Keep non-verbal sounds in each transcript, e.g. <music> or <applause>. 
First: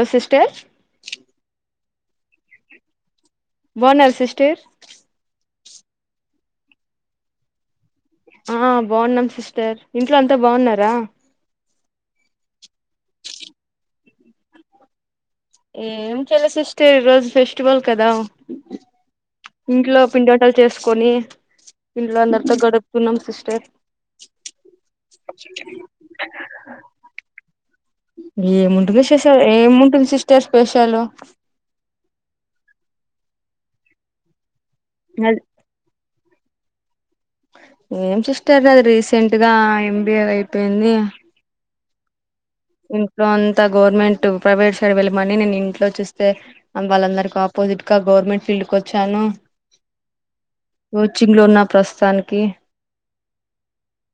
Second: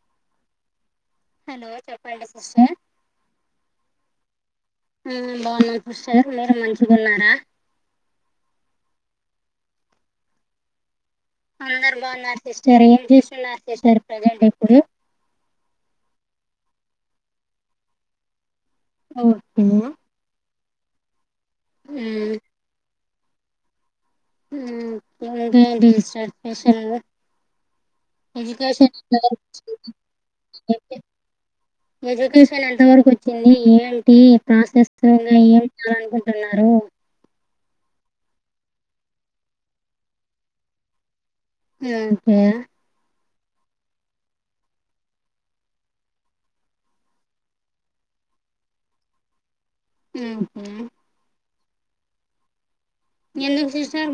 ఆ sister hello sister బన్నారా sister ఉమ్ బాగున్నాను సిస్టర్ మీరు మంచిగా ఉన్నారా ఆ బాన్నాం సిస్టర్ ఇంట్లో అంతా బాన్నారా అందరు బాగున్నారు సిస్టర్ ఏం చూస్తున్నారు సిస్టర్ ప్రజెంట్ ఇప్పుడు ఏం చేయల సిస్టర్ ఈ రోజు ఫెస్టివల్ కదా ఉమ్ ఉమ్ లు చేసుకొని ఇంట్లో అందరితో గడుపుతున్నాం సిస్టర్ ఉమ్ ఇంకేంటి సిస్టర్ స్పెషల్ ఎడ్యుకేషన్ ఏముంటుంది సేషల్ ఏముంటుంది సిస్టర్ స్పెషలు ఎడ్యుకేషన్ ఎంత వరక్ వచ్చింది ఏంటి ప్రాసెస్ ఇంగ అది ఏమి చేయాలనుకుంటున్నారు ఏం సిస్టర్ నాది రీసెంట్ గా ఎంబిఏ అయిపోయింది ఉమ్ హు ఇంట్లో అంతా గవర్నమెంట్ ప్రైవేట్ సైడ్ వెళ్ళమని నేను ఇంట్లో చూస్తే వాళ్ళందరికి ఆపో జిట్ గా గవర్నమెంట్ ఫీల్డ్కోచ్చాను ఉమ్ హు ప్రస్తుతానికి ఎందుకు సిస్టర్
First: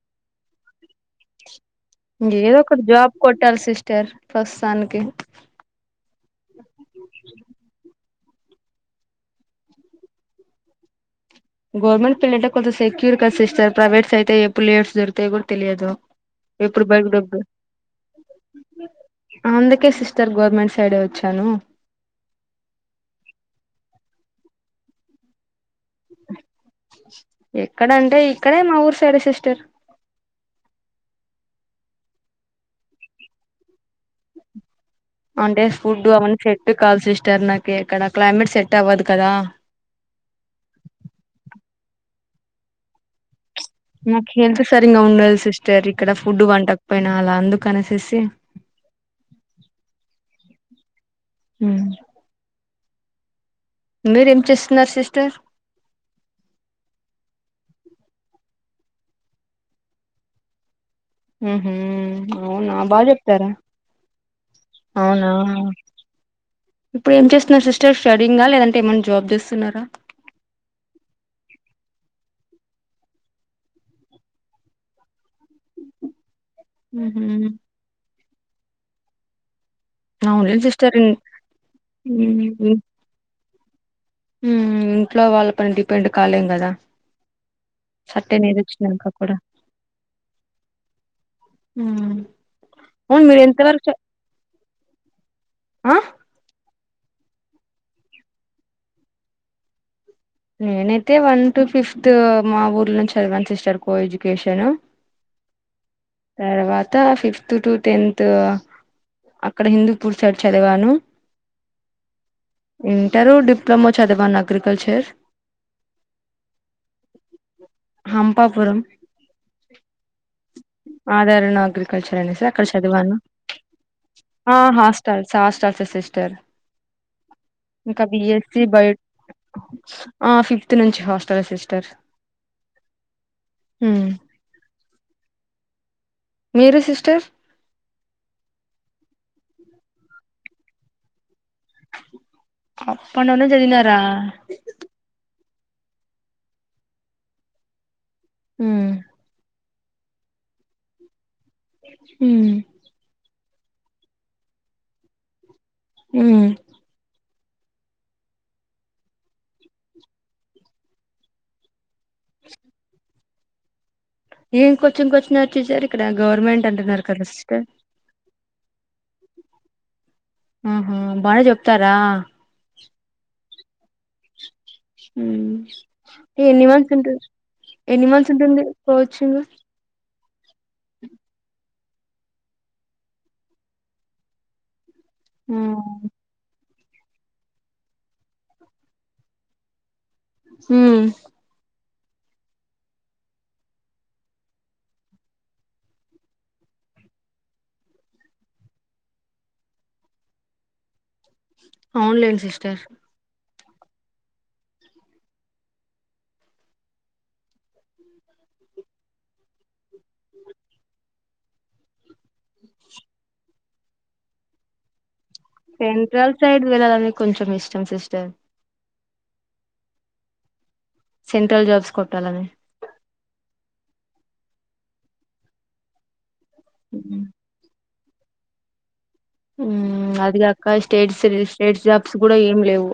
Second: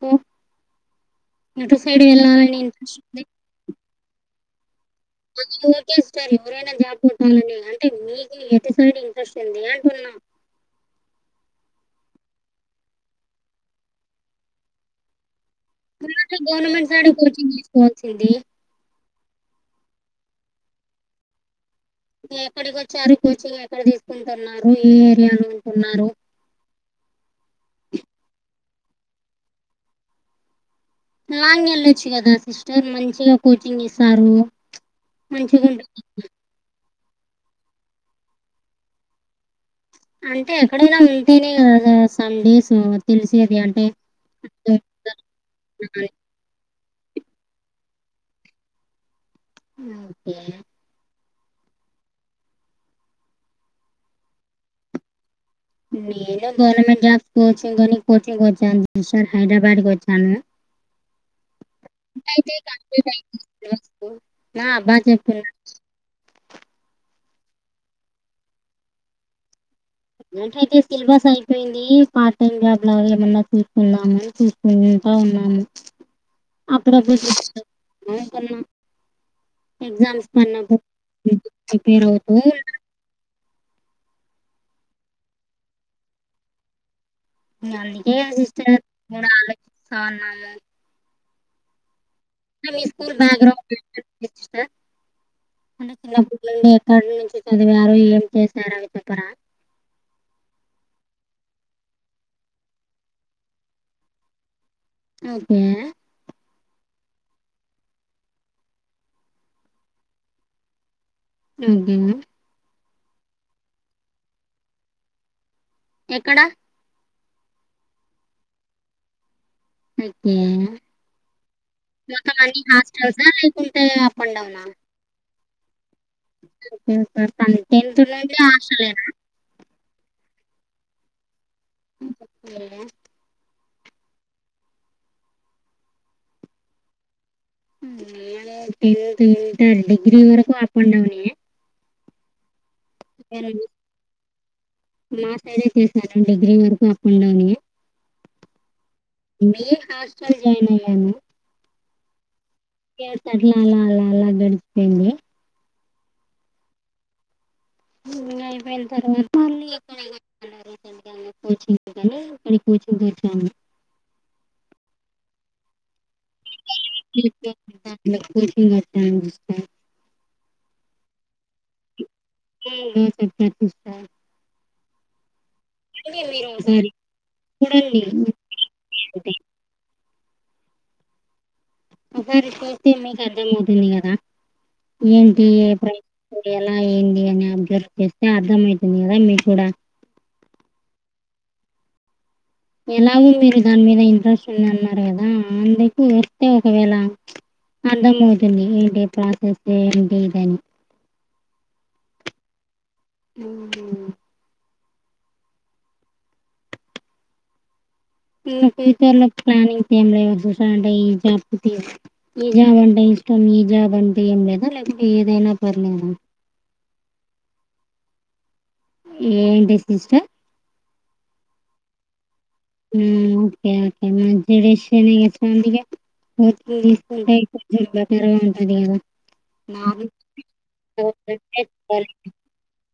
మ్ ఇంగేదో ఒకటి ఇంట్రెస్ట్ జాబ్ కొట్టాలి సిస్టర్ ప్రస్తుతానికి అది ఓకే సిస్టర్ ఎవరైనా జాబ్ కొట్టాలని అంటే మీకు ఎటు సైడ్ ఇంట్రెస్ట్ ఉంది అంటున్నా <inaudible> గవర్నమెంట్ ఫీల్డ్ అయితే కొంత సెక్యూర్ కద సిస్టర్ ప్రవేట్స్ అయితే ఎప్పుడు లే ఆఫ్స్ జరుగుతాయో కూడా తెలియదు ఉన్నట్టు ఎప్పుడు గవర్నమెంట్ సైడ్ బయకు డొబ్ కోచింగ్ తీసుకోవాల్సింది. అందుకే సిస్టర్ గవర్నమెంట్ సైడే వచ్చాను ఎక్కడికి వచ్చారు కోచింగ్ ఎక్కడ తీసుకుంటున్నారు ఏ ఏరియాలో ఉంటున్నారు? ఎక్కడంటే ఇక్కడే మా ఊరు సైడే సిస్టర్ లాంగ్ వెళ్ళొచ్చు కదా సిస్టర్ మంచిగా కోచింగ్ ఇస్తారు అంటే మంచిగుంట ఫుడ్ అవన్న సెట్ కాలి సిస్టర్ నాకి ఎక్కడ క్లైమేట్ సెట్ అవ్వదు కదా అంటే ఎక్కడైనా ఉంటేనే కదా సమ్ డేస్ తెలిస్ నాకు హెల్త్ సరింగా ఉండదు సిస్టర్ ఇక్కడ ఫుడ్ వంట కపోయినా అలా అందుకు అనేసేసి మ్ ఓకే ఉమ్ మీరేం చేస్తున్నారు సిస్టర్ నేను గవర్నమెంట్ జాబ్స్ కోచింగ్ అని కోచింగొచ్ చాను సిస్టర్ హైదరాబాద్ కి వచ్చాను ఉహు, అవునా బాగా చెప్తారా <inaudible> నా బా అవునా చెప్పున్న ఇప్పుడు ఏం చేస్తున్నారు సిస్టర్ స్టడీంగా లేదంటే ఏమైనా జాబ్ చేస్తున్నారా ఏంటంటే సిలబస్ అయిపోయింది పార్ట్ టైమ్ జాబ్ లాగా ఏమన్నా చూసుకుందాము చూస్ స్తా ఉన్నాము ఉహు. అప్పుడప్పుడున్నా అనుకున్న ఎగజామ్స్ అవునులే సిస్టర్ ఇన్ పడినపుడు ఒకే రోజు ఉమ్ ఇంట్లో వాళ్ళ పైన డిపెండ్ కాలేం కదా ఉమ్ అందుకే సర్టెన్ ఏజ్ సిస్టర్ వచ్చినంక నేను ఆలోచిస్తున్నాము ఉమ్ మీ స్కూల్ బ్యాక్గ్రౌండ్ సిస్టర్ అంటే ఆ చిన్న ఏక్కడి నుంచి చదివారు ఏం చేశారు అవి చెప్పరా నేనైతే వన్ టు ఫిఫ్త్ మా ఊర్లో చదివాను సిస్టర్ కో ఎడ్యుకేషన్ ఓకే తర్వాత ఫిఫ్త్ టు టెన్త్ అక్కడ హిందూపూర్ సైడ్ చదివాను అహా ఇంటారు డిప్లొమో చదవాను అగ్రికల్చర్ ఎక్కడ హంపాపురం ఓకే ఆదరణ అగ్రికల్చర్ మొత్తం అనేసి అన్ని అక్కడ చదివాను హాస్టల్సా లేకుంటే అప్ అండ్ ఆ డౌనా హాస్టల్ ఫహాస్టల్స్ సిస్ టెన్త్ నుండి బిఎస్సి బయో హాస్టలేన ఆ ఫిఫ్త్ నుంచి హాస్టల్ సిస్ ఓకే ఉ మీరు సిస్టర్ నెను టెన్త్ ఇంటర్ డిగ్రీ వరకు అప్ అండ్ డౌన్ ఏ అప్పన్న ఉన్న చదిినారా అేనే చేశాను డిగ్రీ వరకు అప్ అండ్ డౌన్ హహ బి హాస్టల్ జాయిన్ అయ్యాను హ స్ అట్లా అలా అలా అలా గడిచిపోయింది ఆ తర్వాత రసె కని కొచీంగ్ చెత్తానా ఇంకొచ్చం ఇంకొచ్చిన వచ్చసారు ఇక్కడ గవర్నమెంట్ అంటున్నారు కదాే సిస్టర్ <unintelligible> సిస్టర్ ఆహ బాగా చెప్తారా లోో సప్తా ప తీస్ట హ ఎన్ని ఒకసారి మంది ఉం చూడండి ఎన్ని మంత్స్ ఉంటుంది పోవచ్చింగ ఒకసారి చేస్తే మీకు అర్థంమవుతుంది కదా ఏంటి ఏ ప్రై ఉమ్ అలా ఏంది అని అబ్జర్వ్ చేస్తే అర్థంమవుతుంది కదా మీ కూడా హమ్ ఎలావ మీరు దాని మీద ఇంట్రెస్ట్ ఉంది అన్నారు కదా అందుకు వస్తే ఒకవేళ అర్థమవుతుంది ఏ ప్రాసెస్ ఏంటి ఇదని అవునులేండి సిస్టర్ ఉహ తలో ప్లానింగ్ తీ ఏం లే చూసా అంటే ఈ జాబ్ తీ ఈ జాబ్ అంటే ఇష్టం నిజాబ్ అంటే ఏం లేదా లేకపోతే సెంట్రల్ సైడ్ వెళ్ళాలని కొంచం ఇష్టం సిస్టర్ ఏంటి సిస్టర్ సెంట్రల్ జాబ్స్ కొట్టాలనే ఓకే ఓకే మంచి విషడ చందిగా వర్తింగ్ తీసుకుంటే కొంచెం బెటర్గా ఉంటది కదా అదిగాక స్టేట్స్ అందుకే స్టేట్ జాబ్స్ కూడా ఏమి లేవు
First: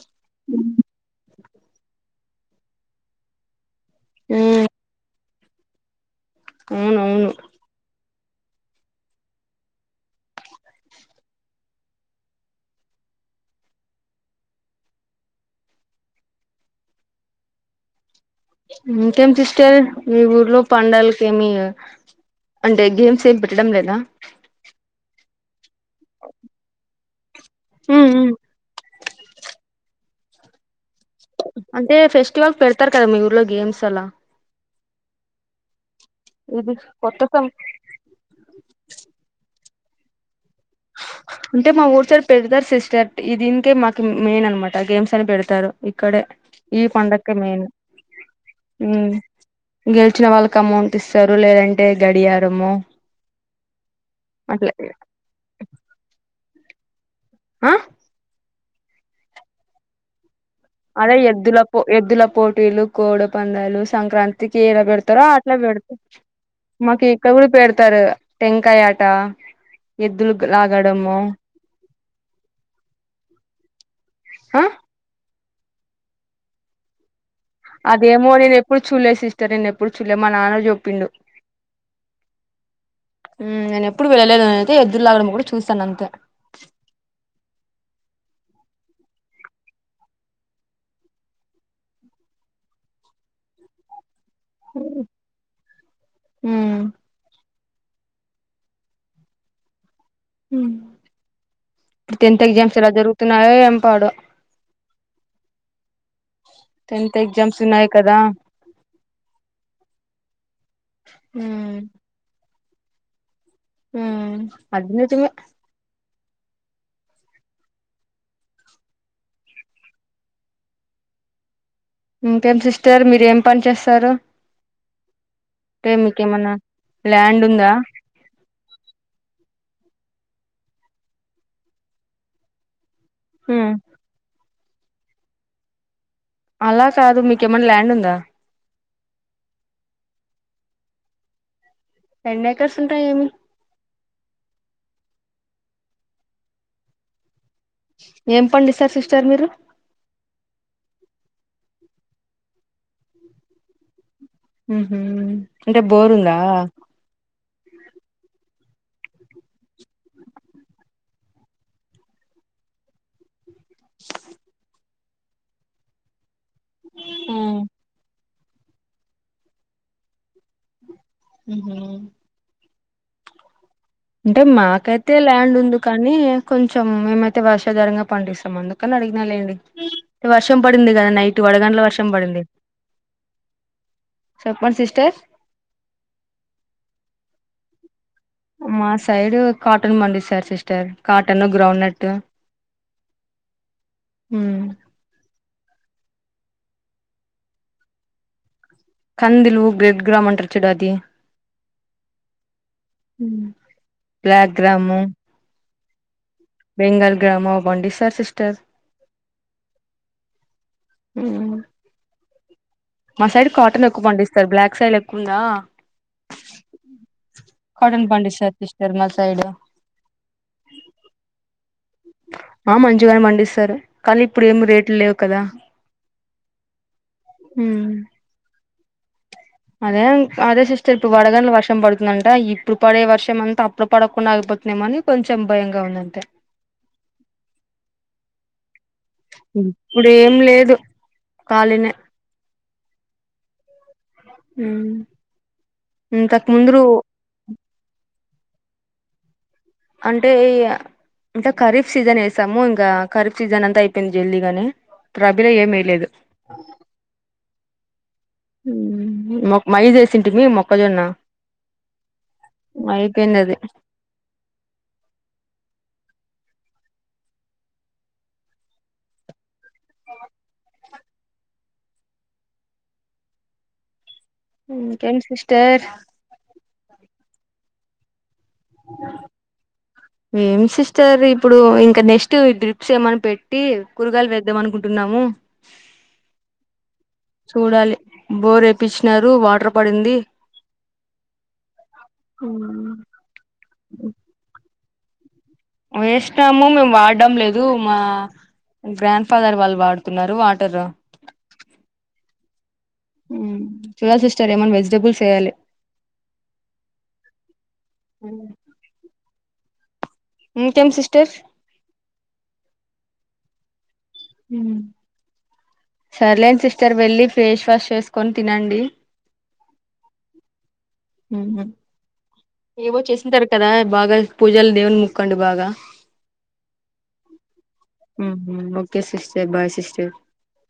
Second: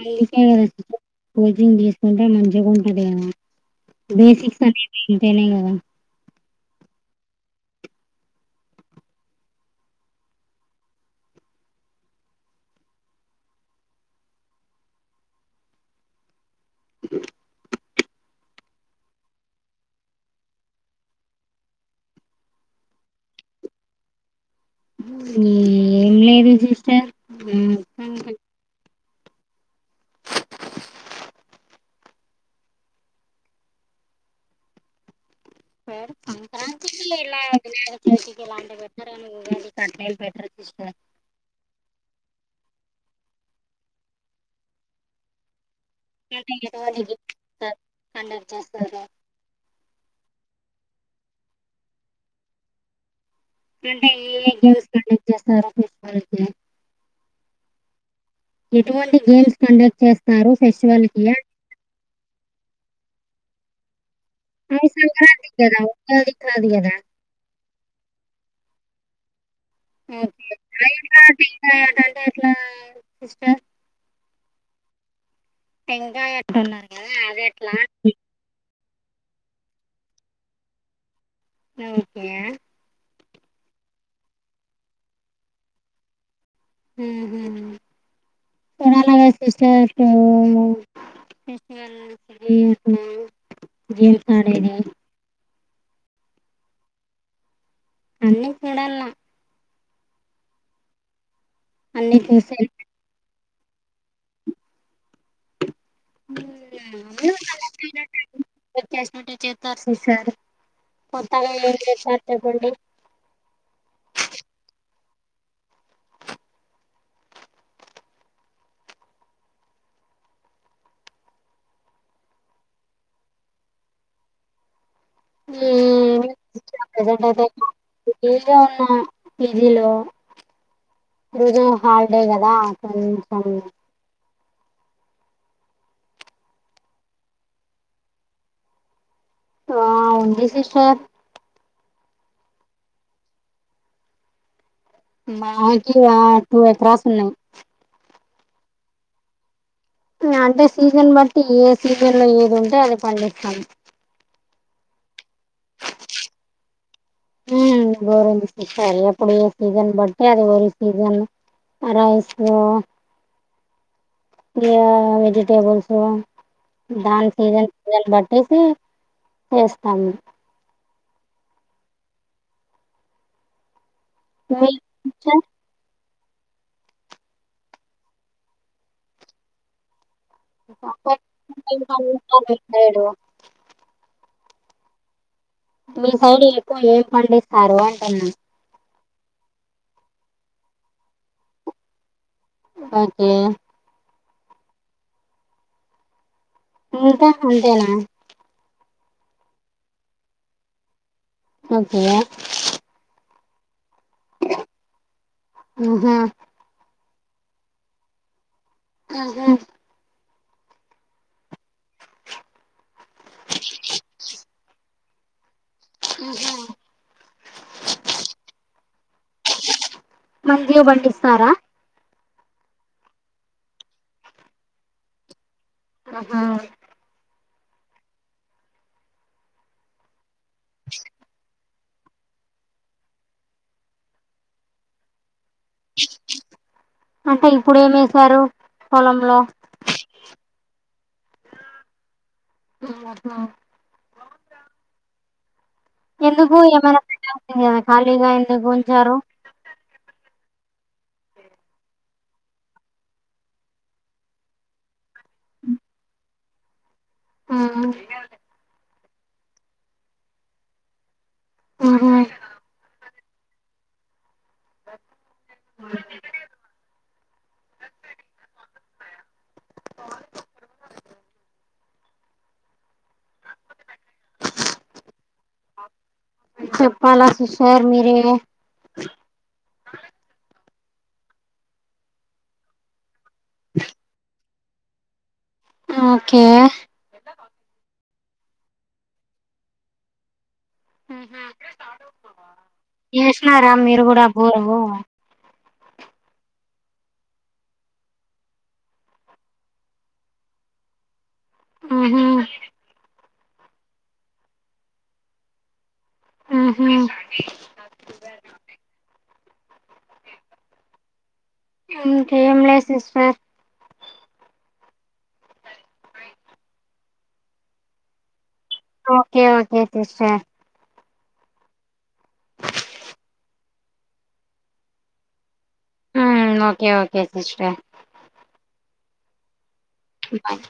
అందుకే కదా కోచింగ్ తీసుకుంటే మంచిగా ఉంటది కదా బేసిక్స్ ఉమ్ అనేవి ఇంతేనేమో అవునవును ఇంకేం సిస్టర్, మీ ఊర్లో పండలకేమి అంటే గేమ్స్ ఏం పెట్టడం లేదా ఎమ్ లేదు సిస్టర్ అంత అంటే ఫెస్టివల్ పెడతారు కదా. మీ ఊర్లో గేమ్స్ అలా హై ఇది సంక్రాంతికి కొత్త ఎలా సం వియకచతికి ఎలాంటి పెటారండి కట్నలు పెట్ట అంటే మా ఊరు సారి పెడదారు సిస్ చాట్ ఇది ఇంకే మాకి, మెయిన్ అన్నమాట గేమ్స్ అని పెడతారు. ఇక్కడే అంటే ఈ ఎటువంటి పండకే మెయిన్ గిఫ్ట్స్ కండక్ట్ చేస్తారు హమ్ గెలిచిన వాళ్ళకి అమౌంట్ యిస్తారు లేదంటే గడియారమో అంటే ఏ ఏ గేమ్స్ కండక్ట్ చేస్తారు హ్ ఆహ్ ఎటువంటి గేమ్స్ కండక్ట్ చేస్తార్ అదే ఎద్దుల పో ఎద్దుల పోటీలు కోడి పందాలు సంక్రాంతి తికి ఎలా అవి పెడతారో సంక్రాంతికి అట్లా కదా పెడతరు ఉగాదికి కాదు కదా మాకు ఇక్కడ కూడా పెడతారు టెంకాయ ట ఓ కంటే ఎట్లా సిస్టర్ ఆహ్ టెంకాయ ఎట్టన్నారు అదే అదేమో నేను ఎప్పుడు చూల్లె సిస్టర్, నేను ఎప్పుడు చూల్లె, మా నాన్న చొప్పిండు. లవ్ క్యాయా నేను ఎప్పుడు వెళ్ళలేదు నేను అయితే ఎద్దులు లాగడం కూడా చూసాను అంతే హమ్ తెలడాలగా సిస్టర్ ఓ ఫస్టివల్స్, యా, అమ్మ, యే కారూ ఆ అన్నీ చూడల్ల హమ్ అన్నీ ఇప్పుడు టెన్త్ చూసాను ఎగ్జామ్స్ ఎలా జరుగుతున్నాయో ఏం పాడో టెన్త్ అందరూ ఎగ్జామ్స్ కనెక్ట్ ఉన్నయి. కదా, అయినట్టు చేసినట్టే చేస్తారు సిస్టర్ కొత్తగా ఏం చేస్తారు చెప్పండి ఉహ్మ్ అది నిజమే ఇంకేం సిస్టర్, మీరు ఏం పని చేస్తారు? అంటే ఉహ్మ్ మీకేమన్నా ప్రజంట్ అయితే ల్యాండ్ ఉందా కాలిగా ఆ పీజీలో ఈరోజు హాలిడే కదా. అక్రమ్ క్రమ్ అలా కాదు. మీకేమన్న ల్యాండ్ ఉందా? ఆ ఉంది సిస్టర్. ఎన్ని ఎకర్స్ ఉన్నాయి ఏమి మాకి వాకు టూ ఎక్రాస్ ఉన్నాయి ఏం పండిస్తారు సిస్టర్ మీరు అంటే సీజన్ బట్టి ఏ సీజన్ లో ఏది ఉంటే అది పండిస్తాం ఉహు అంటే బోరుందా ఉహ్మ్ బోరుంది సిస్టర్ సీసన్ బట్ అది ఓరి సీసన్ ఆ రైస్ ఉ ఇగా వెజిటేబుల్స్ దాన్, సీజన్ ఉందా సీజన్ బట్, టెసి వేస్తాము ఉహు అంటే మాకైతే ల్యాండ్ ఉంది కా కానీ కొంచెం మేమైతే వర్షాధారంగా పండిస్తాం అందుకని అడిగిన లేండి వర్షం పడింది కదా నైట్ వడగండ్ల వర్షం మీ పడింది సైడు చెప్పండి సిస్టర్ మీ సైడ్ ఎక్కువ ఏం పండిస్తారు అంటన్న మా సైడ్ కాటన్ పండిస్తారు sister cotton groundnut okay మ్మ్ ఇంక అంతేనా కందులు రెడ్ గ్రామంటారు చూడు అది ఓకే రా మ్మ్ యా గ్రామం ఉహు పండిస్తారు సిస్టర్ ఆహ ఉనా మా సైడ్ కాటన్ ఎక్కువ పండిస్తారు బ్లాక్ సాయిల్ ఎక్కువుందా హు హు <unintelligible> కాటన్ పండిస్తారు సిస్టర్ మా సైడు మంచిగా పండిస్తారా ఆ మంచిగానే పండిస్తారు కానీ ఇప్పుడు ఏమి రేట్లు లేవు కదా ఆహా మ్మ్ అదే అదే సిస్టర్ ఇప్పుడు వడగండ్ల వర్ష వర్షం పడుతుందంట ఇప్పుడు పడే వర్షం అంతా అప్పుడు పడకుండా ఆయిపోతుందేమోనని కొంచెం భయంగా ఉందంతే అంటే ఇప్పుడు ఏమి ఏసారు ఇప్పుడు ఏం లేదు ఖాళీనే ఔను అక్క మ్మ్ ఎందుకు ఏమైనా పెట్టాల్సిందిగ ఖాళీగా ఎందుకు ఉంచారు అంటే ఎయ్యా అంటే ఖరీఫ్ సీజన్ వేసాము ఇంకా ఖరీఫ్ సీజన్ అంతా అయిపోయింది జల్దీగానే <unintelligible> ప్రభిల ఏమి వెయ్యలేదు అవున మ్మ్ ఓక్క మైయ్ వేసింటిమీ మొక్కజొన్న ఉహు మై తిన్నది <inaudible> <unintelligible> ఇంకేం సిస్టర్ చెప్పాలా సిస్టర్ మీరే ఏం సిస్టర్ ఇప్పుడు ఇంకా నెక్స్ట్ డ్రిప్స్ ఏమన్నా పెట్టి కూరగాయలు వేమనుకుంటున్నాము ఓకే చూడాలి బోర్ ఏపిచ్చినారు వాటర్ పడింది వేసినారా మీరు కూడా బోరు ఎస్నము మేము వాడ్డం లేదు మా గ్రాండ్ ఫాదర్ వాళ్ళు వాడుతున్నారు వాటర్ ఉహు చూడాలి సిస్టర్ ఏమన్నా వెజిటేబుల్స్ వేయ్యాలి అహ ఇంకేం సిస్టర్ ఇంకేం లే సిస్టర్ ఉ సర్లేండి సిస్టర్ వెళ్లి ఫేస్ వాష్ చేసుకున్ తినండి ఒకే సిస్ట్యా ఉహు ఏవో చేసుంటారు కదా బాగా పూజలు దేవునికి మొక్కండి బాగా ఆ okay okay sister okay sister bye sis bye